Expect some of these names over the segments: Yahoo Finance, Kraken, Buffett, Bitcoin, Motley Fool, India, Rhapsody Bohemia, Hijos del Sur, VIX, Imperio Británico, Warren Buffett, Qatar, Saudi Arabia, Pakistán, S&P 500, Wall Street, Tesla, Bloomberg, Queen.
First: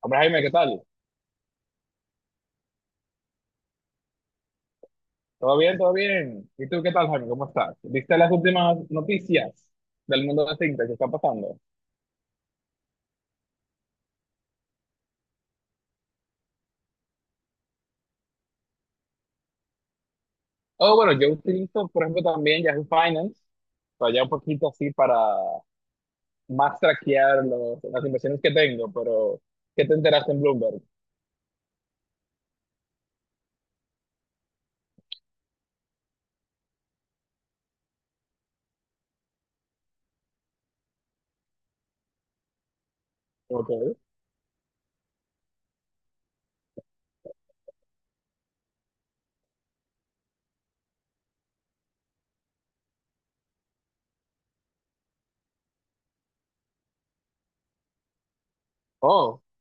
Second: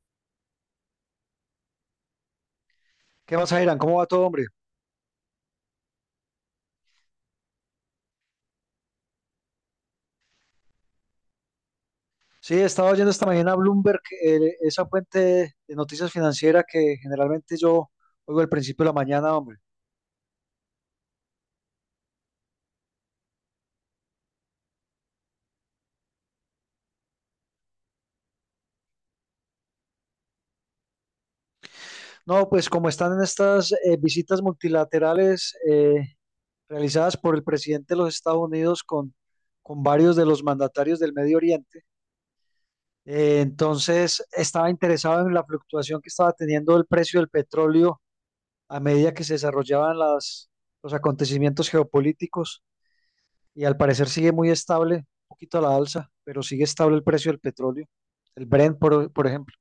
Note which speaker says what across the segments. Speaker 1: Hombre, Jaime, ¿qué tal?
Speaker 2: ¿Qué más, Irán? ¿Cómo va todo, hombre?
Speaker 1: ¿Todo bien? ¿Todo bien? ¿Y tú qué tal, Jaime? ¿Cómo estás? ¿Viste las últimas noticias del mundo de fintech que está pasando?
Speaker 2: Sí, estaba oyendo esta mañana Bloomberg, esa fuente de noticias financieras que generalmente yo oigo al principio de la mañana, hombre.
Speaker 1: Oh, bueno, yo utilizo, por ejemplo, también Yahoo Finance, para ya un poquito así para más traquear las inversiones que tengo, pero ¿qué te enteraste en Bloomberg?
Speaker 2: No, pues como están en estas visitas multilaterales realizadas por el presidente de los Estados Unidos con varios de los mandatarios del Medio Oriente,
Speaker 1: Ok.
Speaker 2: entonces estaba interesado en la fluctuación que estaba teniendo el precio del petróleo a medida que se desarrollaban los acontecimientos geopolíticos, y al parecer sigue muy estable, un poquito a la alza, pero sigue estable el precio del petróleo, el Brent, por
Speaker 1: Oh,
Speaker 2: ejemplo.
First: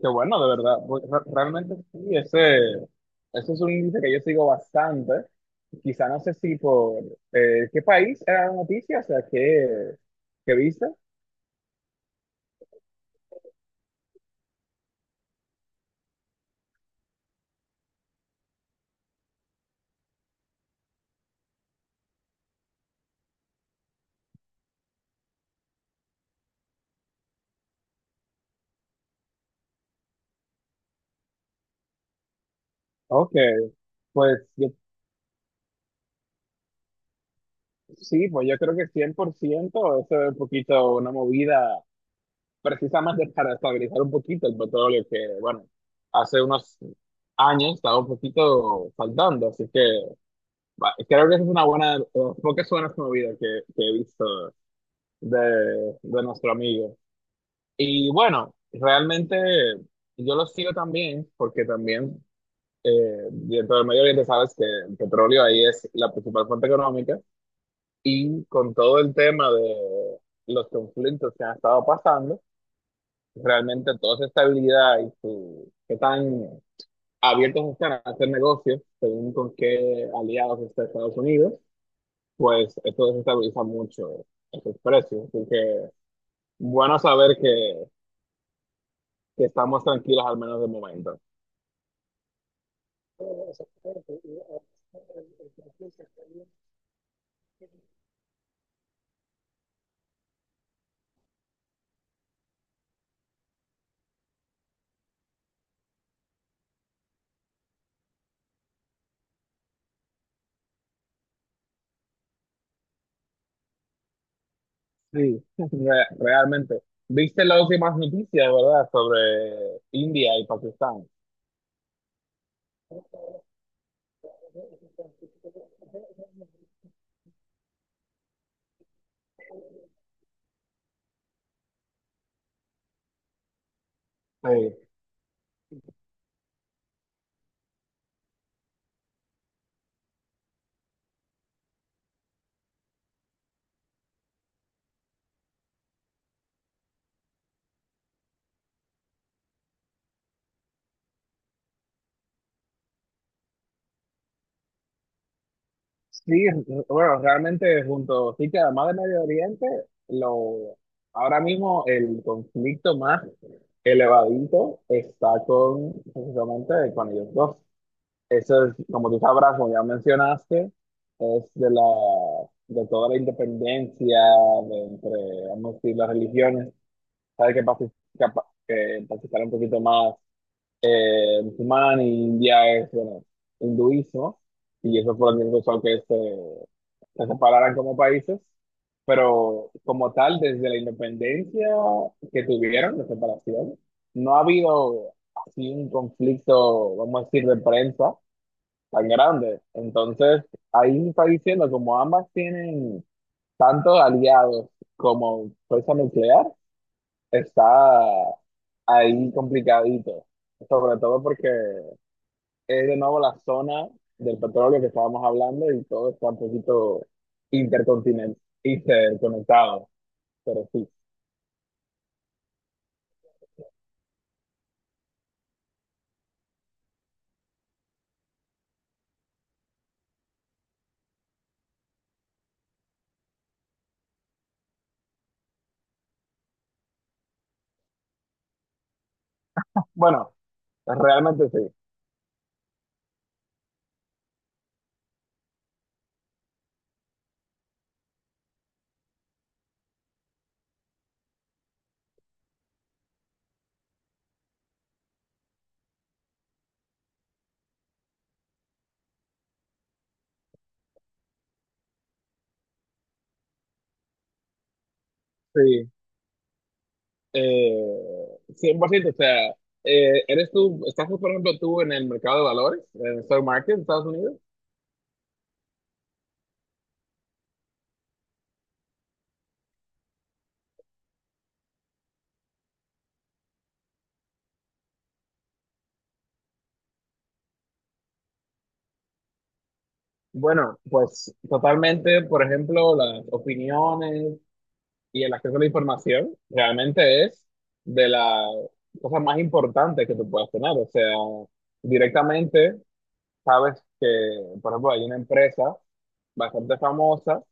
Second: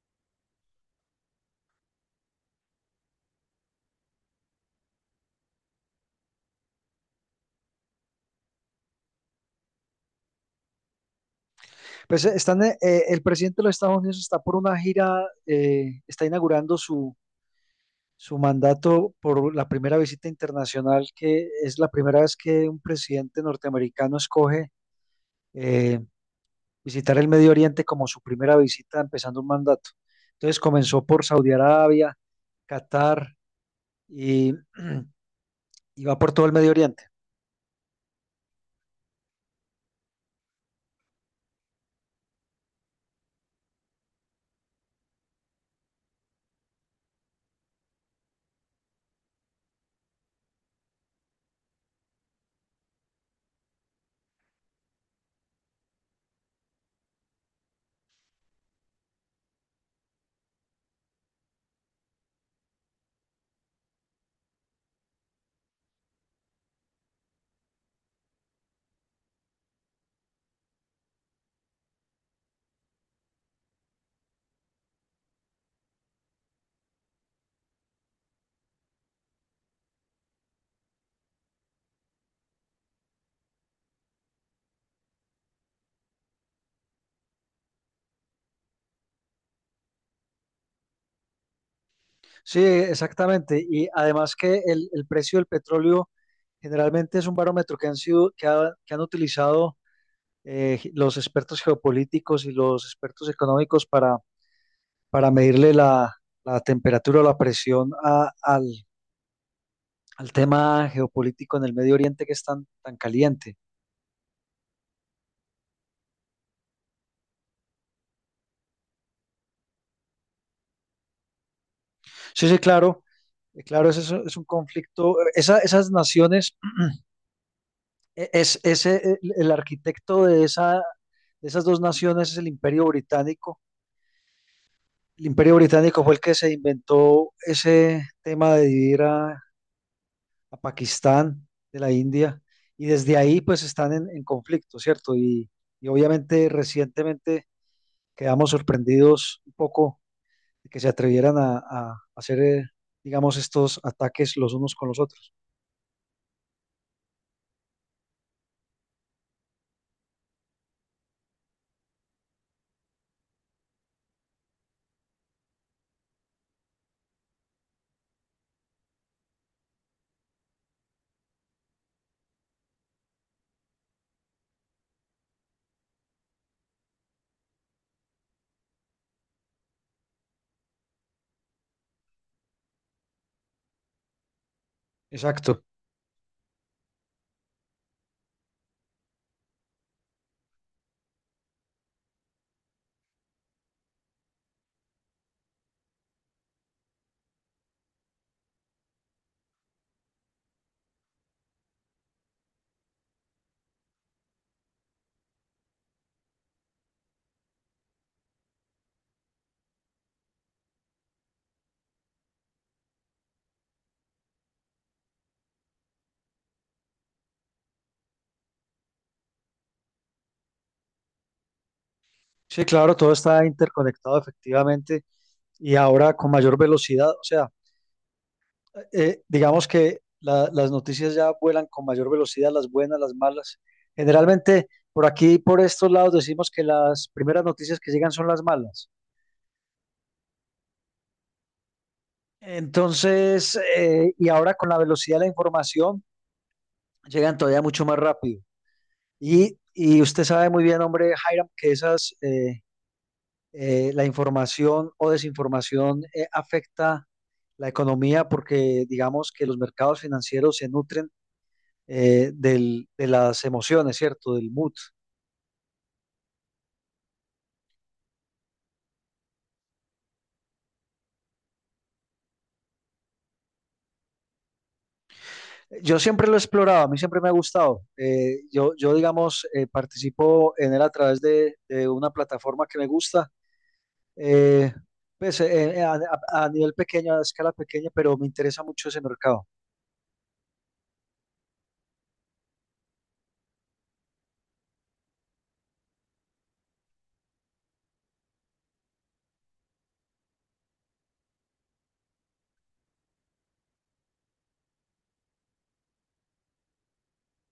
Speaker 1: qué bueno, de verdad. Pues, realmente sí, ese es un índice que yo sigo bastante. Quizá no sé si por qué país era la noticia, o sea, qué viste.
Speaker 2: Pues el presidente de los Estados Unidos está por una gira, está inaugurando su mandato por la primera visita internacional, que es la primera vez que un presidente norteamericano escoge eh, visitar el Medio Oriente como su primera visita empezando un mandato. Entonces comenzó por Saudi Arabia, Qatar
Speaker 1: Ok, pues
Speaker 2: y
Speaker 1: yo,
Speaker 2: y va por todo el Medio Oriente.
Speaker 1: sí, pues yo creo que 100% eso es un poquito una movida precisa más de para estabilizar un poquito el petróleo que, bueno, hace unos años estaba un poquito faltando, así que va, creo que esa es una buena, de las pocas buenas movidas que he visto de, de nuestro amigo. Y bueno, realmente yo lo sigo también, porque también eh, dentro del Medio Oriente sabes que el petróleo ahí es la principal fuente económica y con todo el tema de los conflictos que han estado pasando, realmente toda esa estabilidad y su, qué tan abiertos están a hacer negocios según con qué aliados está Estados Unidos, pues esto desestabiliza mucho esos precios. Así que bueno saber que estamos tranquilos al menos de momento.
Speaker 2: Sí, exactamente. Y además que el precio del petróleo generalmente es un barómetro que han sido, que, que han utilizado los expertos geopolíticos y los expertos económicos para medirle la temperatura o la presión al tema geopolítico en el Medio Oriente que es tan, tan caliente.
Speaker 1: Sí, realmente. ¿Viste las últimas noticias, verdad, sobre India y Pakistán?
Speaker 2: Sí, sí, claro. Claro, ese es un conflicto. Esas naciones, el arquitecto de, esa, de esas dos naciones es el Imperio Británico.
Speaker 1: Sí,
Speaker 2: El Imperio Británico fue el que se inventó ese tema de dividir a Pakistán de la India, y desde ahí pues están en conflicto, ¿cierto? Y obviamente recientemente quedamos sorprendidos un poco de que se atrevieran a hacer, digamos, estos ataques los unos con los otros.
Speaker 1: sí, bueno, realmente junto, sí que además de Medio Oriente, lo, ahora mismo el conflicto más elevadito está con, precisamente, con ellos dos. Eso es, como tú sabrás, como ya mencionaste, es de la, de toda la independencia de entre, vamos a decir, las religiones. Sabes que, que, que Pakistán es un poquito más musulmán y India es, bueno, hinduismo. Y eso fue lo que
Speaker 2: Exacto.
Speaker 1: causó que se separaran como países. Pero como tal, desde la independencia que tuvieron, la separación, no ha habido así un conflicto, vamos a decir, de prensa tan grande. Entonces, ahí está diciendo, como ambas tienen tantos aliados como fuerza nuclear, está ahí complicadito. Sobre todo porque es de nuevo la zona del petróleo que estábamos hablando y todo está un poquito intercontinental, interconectado. Pero sí.
Speaker 2: Sí, claro, todo está interconectado efectivamente y ahora con mayor velocidad. O sea, digamos que las noticias ya vuelan con mayor velocidad, las buenas, las malas. Generalmente por aquí, por estos lados, decimos que las primeras noticias que llegan son las malas.
Speaker 1: Bueno, realmente sí.
Speaker 2: Entonces, y ahora con la velocidad de la información, llegan todavía mucho más rápido. Y usted sabe muy bien, hombre, Hiram, que esas, la información o desinformación afecta la economía, porque digamos que los mercados financieros se nutren de las emociones, ¿cierto? Del mood.
Speaker 1: Sí. 100%, o sea, ¿eres tú, estás por ejemplo tú en el mercado de valores, en el stock market de Estados Unidos?
Speaker 2: Yo siempre lo he explorado, a mí siempre me ha gustado. Yo, digamos, participo en él a través de una plataforma que me gusta, eh, a nivel pequeño, a escala pequeña, pero me interesa mucho ese mercado.
Speaker 1: Bueno, pues totalmente, por ejemplo, las opiniones y el acceso a la información realmente es de las cosas más importantes que tú puedas tener. O sea, directamente sabes que, por ejemplo, hay una empresa bastante famosa,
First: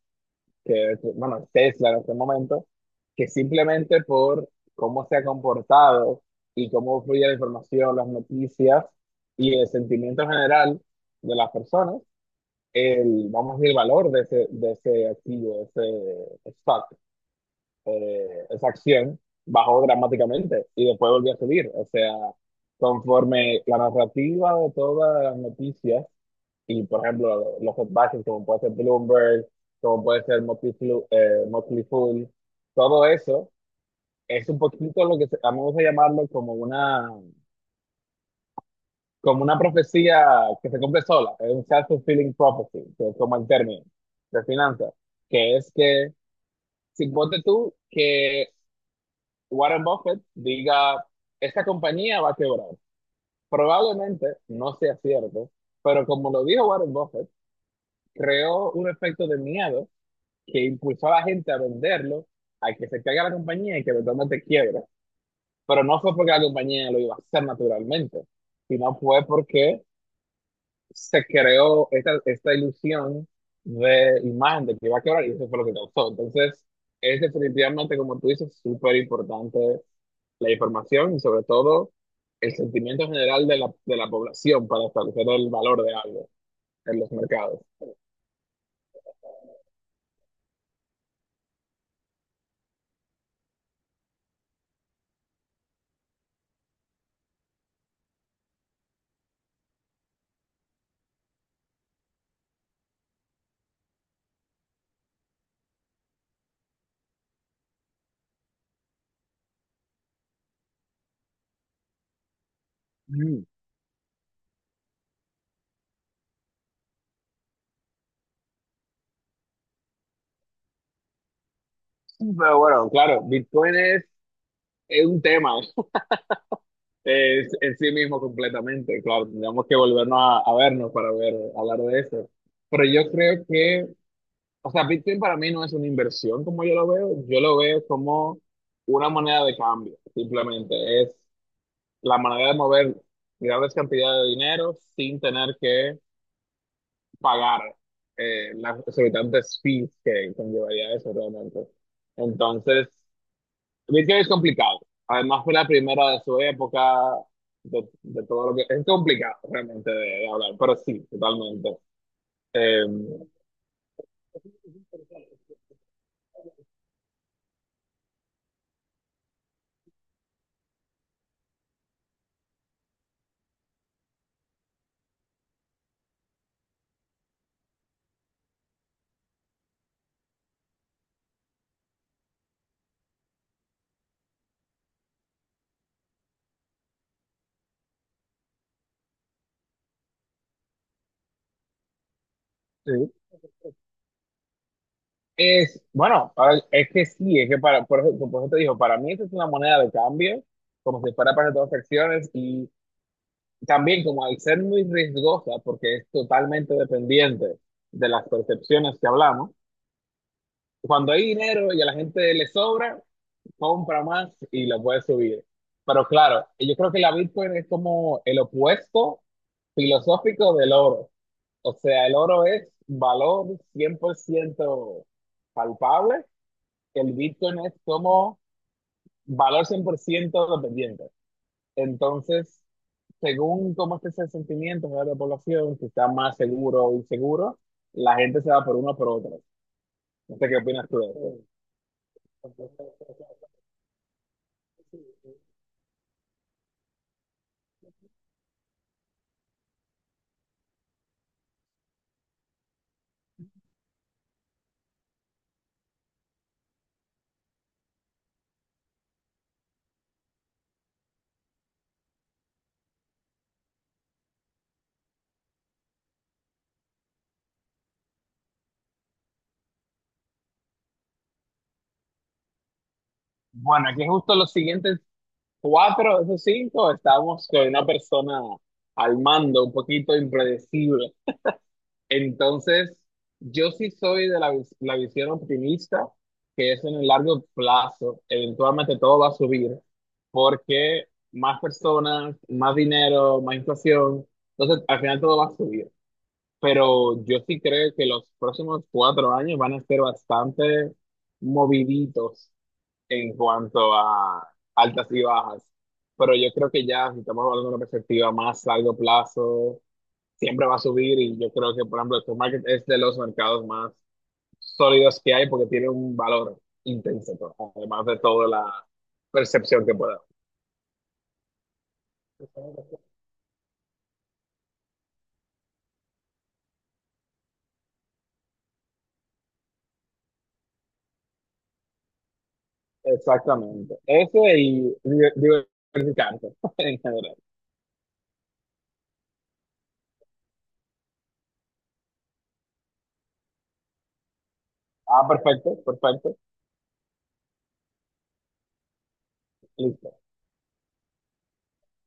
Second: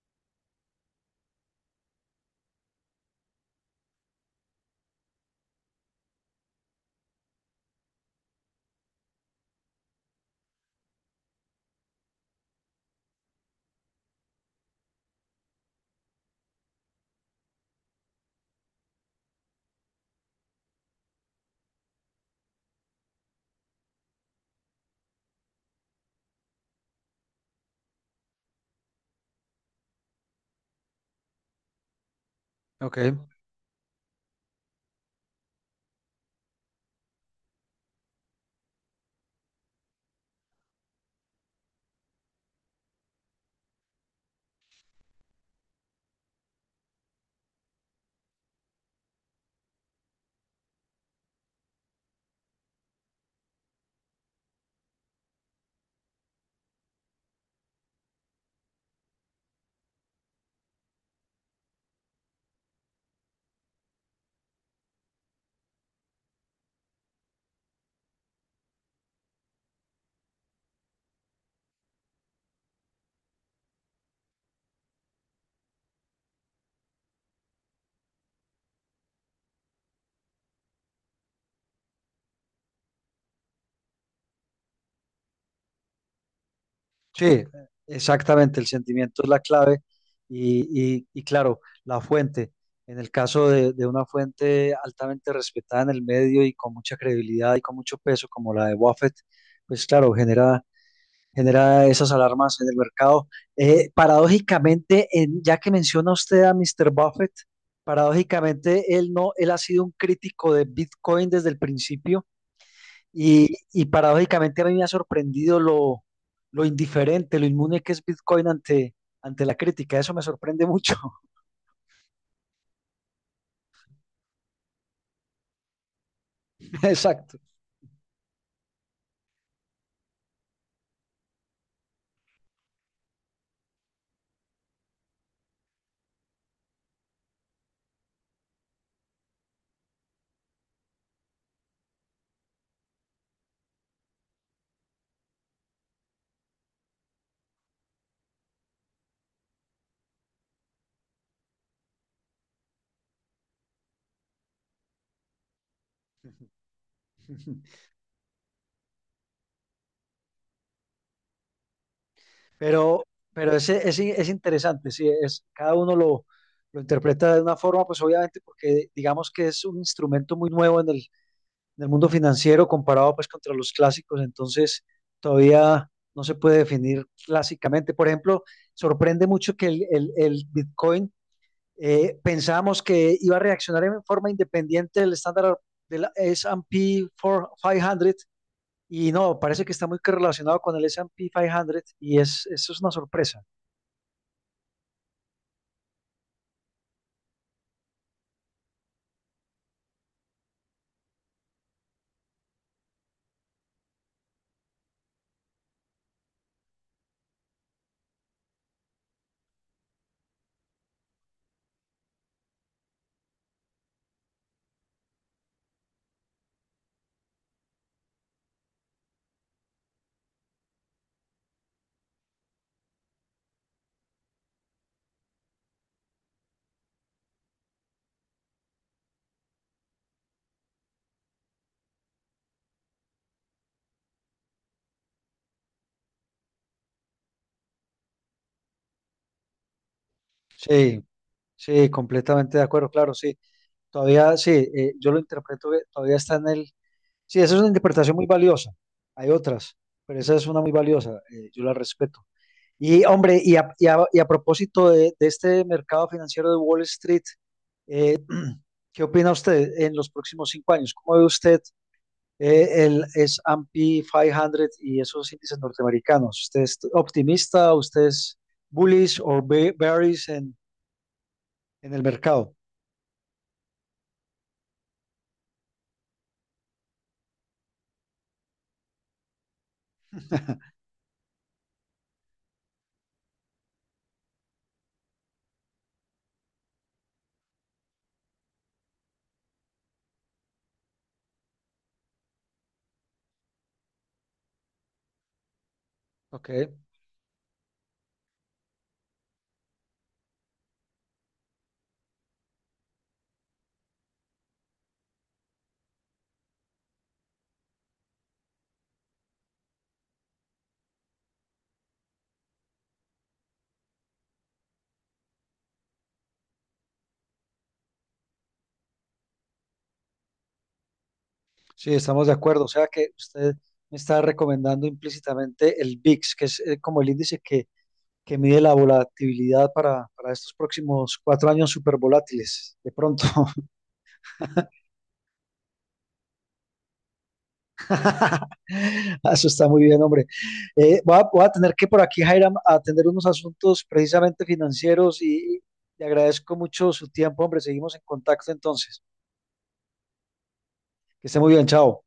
Speaker 1: que, que, bueno, es Tesla en este momento, que simplemente por cómo se ha comportado y cómo fluye la información, las noticias y el sentimiento general de las personas, el, vamos a decir, valor de de ese activo, de ese stock, esa acción, bajó dramáticamente y después volvió a subir. O sea, conforme la narrativa de todas las noticias, y por ejemplo, los headbacks como puede ser Bloomberg, como puede ser Motley Fool,
Speaker 2: Ok.
Speaker 1: todo eso es un poquito lo que vamos a llamarlo como una profecía que se cumple sola, es un self-fulfilling prophecy, que es como el término de finanzas, que es que, si ponte tú que Warren Buffett diga, esta compañía va a quebrar, probablemente no sea cierto, pero como lo dijo Warren Buffett, creó un efecto de miedo que impulsó a la gente a venderlo, a que se caiga la compañía y que eventualmente quiebra, pero no fue porque la compañía lo iba a hacer naturalmente, sino fue porque se creó esta ilusión de imagen de que iba a quebrar y eso fue lo que causó. Entonces, es definitivamente, como tú dices, súper importante la información y sobre todo el sentimiento general de de la población para establecer el valor de algo en los
Speaker 2: Sí,
Speaker 1: mercados.
Speaker 2: exactamente, el sentimiento es la clave y, y claro, la fuente. En el caso de una fuente altamente respetada en el medio y con mucha credibilidad y con mucho peso como la de Buffett, pues claro, genera, genera esas alarmas en el mercado. Paradójicamente, ya que menciona usted a Mr. Buffett, paradójicamente él no, él ha sido un crítico de Bitcoin desde el principio,
Speaker 1: Mm.
Speaker 2: y paradójicamente a mí me ha sorprendido lo indiferente, lo inmune que es Bitcoin ante, ante la crítica. Eso me sorprende mucho.
Speaker 1: Pero bueno, claro, es un tema,
Speaker 2: Exacto.
Speaker 1: es en sí mismo completamente, claro, tendríamos que volvernos a vernos para ver, hablar de eso. Pero yo creo que... O sea, Bitcoin para mí no es una inversión como yo lo veo como una moneda de cambio, simplemente es la manera de mover grandes cantidades de dinero sin tener que pagar las exorbitantes fees que conllevaría eso realmente. Entonces, Bitcoin es complicado. Además fue la primera de su época, de todo lo que... Es complicado realmente de hablar, pero sí, totalmente. Em,
Speaker 2: Pero, pero es interesante, sí, es, cada uno lo interpreta de una forma, pues obviamente porque digamos que es un instrumento muy nuevo en el mundo financiero comparado pues contra los clásicos, entonces todavía no se puede definir clásicamente. Por ejemplo, sorprende mucho que el Bitcoin, pensábamos que iba a reaccionar en forma independiente del estándar del S&P 500, y no, parece que está muy relacionado con el S&P 500, y es, eso es una
Speaker 1: Sí,
Speaker 2: sorpresa.
Speaker 1: Es, bueno, es que sí, es que para, por eso te digo, para mí eso es una moneda de cambio, como si fuera para transacciones y también como al ser muy riesgosa, porque es totalmente dependiente de las percepciones que hablamos, cuando hay dinero y a la gente le sobra, compra más y lo puede subir. Pero claro, yo creo que la Bitcoin es como el opuesto filosófico del oro. O sea, el oro es valor 100% palpable, el Bitcoin es como valor 100% dependiente. Entonces, según cómo esté ese sentimiento de la población, si está más seguro o inseguro, la gente se va por uno o por otro. No sé qué opinas tú
Speaker 2: Sí,
Speaker 1: de eso.
Speaker 2: sí, completamente de acuerdo, claro, sí. Todavía, sí, yo lo interpreto, que todavía está en el... Sí, esa es una interpretación muy valiosa. Hay otras, pero esa es una muy valiosa, yo la respeto. Y hombre, y y a propósito de este mercado financiero de Wall Street, eh, ¿qué opina usted en los próximos 5 años? ¿Cómo ve usted el S&P 500 y esos índices norteamericanos? ¿Usted es optimista? ¿Usted es bullish o bearish en el mercado?
Speaker 1: Bueno, aquí justo los siguientes cuatro de esos cinco estamos con una persona al mando, un poquito impredecible. Entonces, yo sí soy de la visión optimista, que es en el largo plazo, eventualmente todo va a subir, porque más personas, más dinero, más inflación, entonces al final todo va a subir.
Speaker 2: Ok,
Speaker 1: Pero yo sí creo que los próximos 4 años van a ser bastante moviditos en cuanto a altas y bajas. Pero yo creo que ya, si estamos hablando de una perspectiva más largo plazo, siempre va a subir y yo creo que, por ejemplo, el stock market es de los mercados más sólidos que hay porque tiene un valor intrínseco, además de toda la percepción que pueda.
Speaker 2: sí, estamos de acuerdo. O sea que usted me está recomendando implícitamente el VIX, que es como el índice que mide la volatilidad para estos próximos 4 años súper volátiles, de pronto.
Speaker 1: Exactamente. Ese y diversificarse en general.
Speaker 2: Eso está muy bien, hombre. Voy a, voy a tener que por aquí, Jairam, atender unos asuntos precisamente financieros,
Speaker 1: Ah,
Speaker 2: y
Speaker 1: perfecto,
Speaker 2: le
Speaker 1: perfecto.
Speaker 2: agradezco mucho su tiempo, hombre. Seguimos en contacto, entonces.
Speaker 1: Listo.
Speaker 2: Que esté muy bien, chao.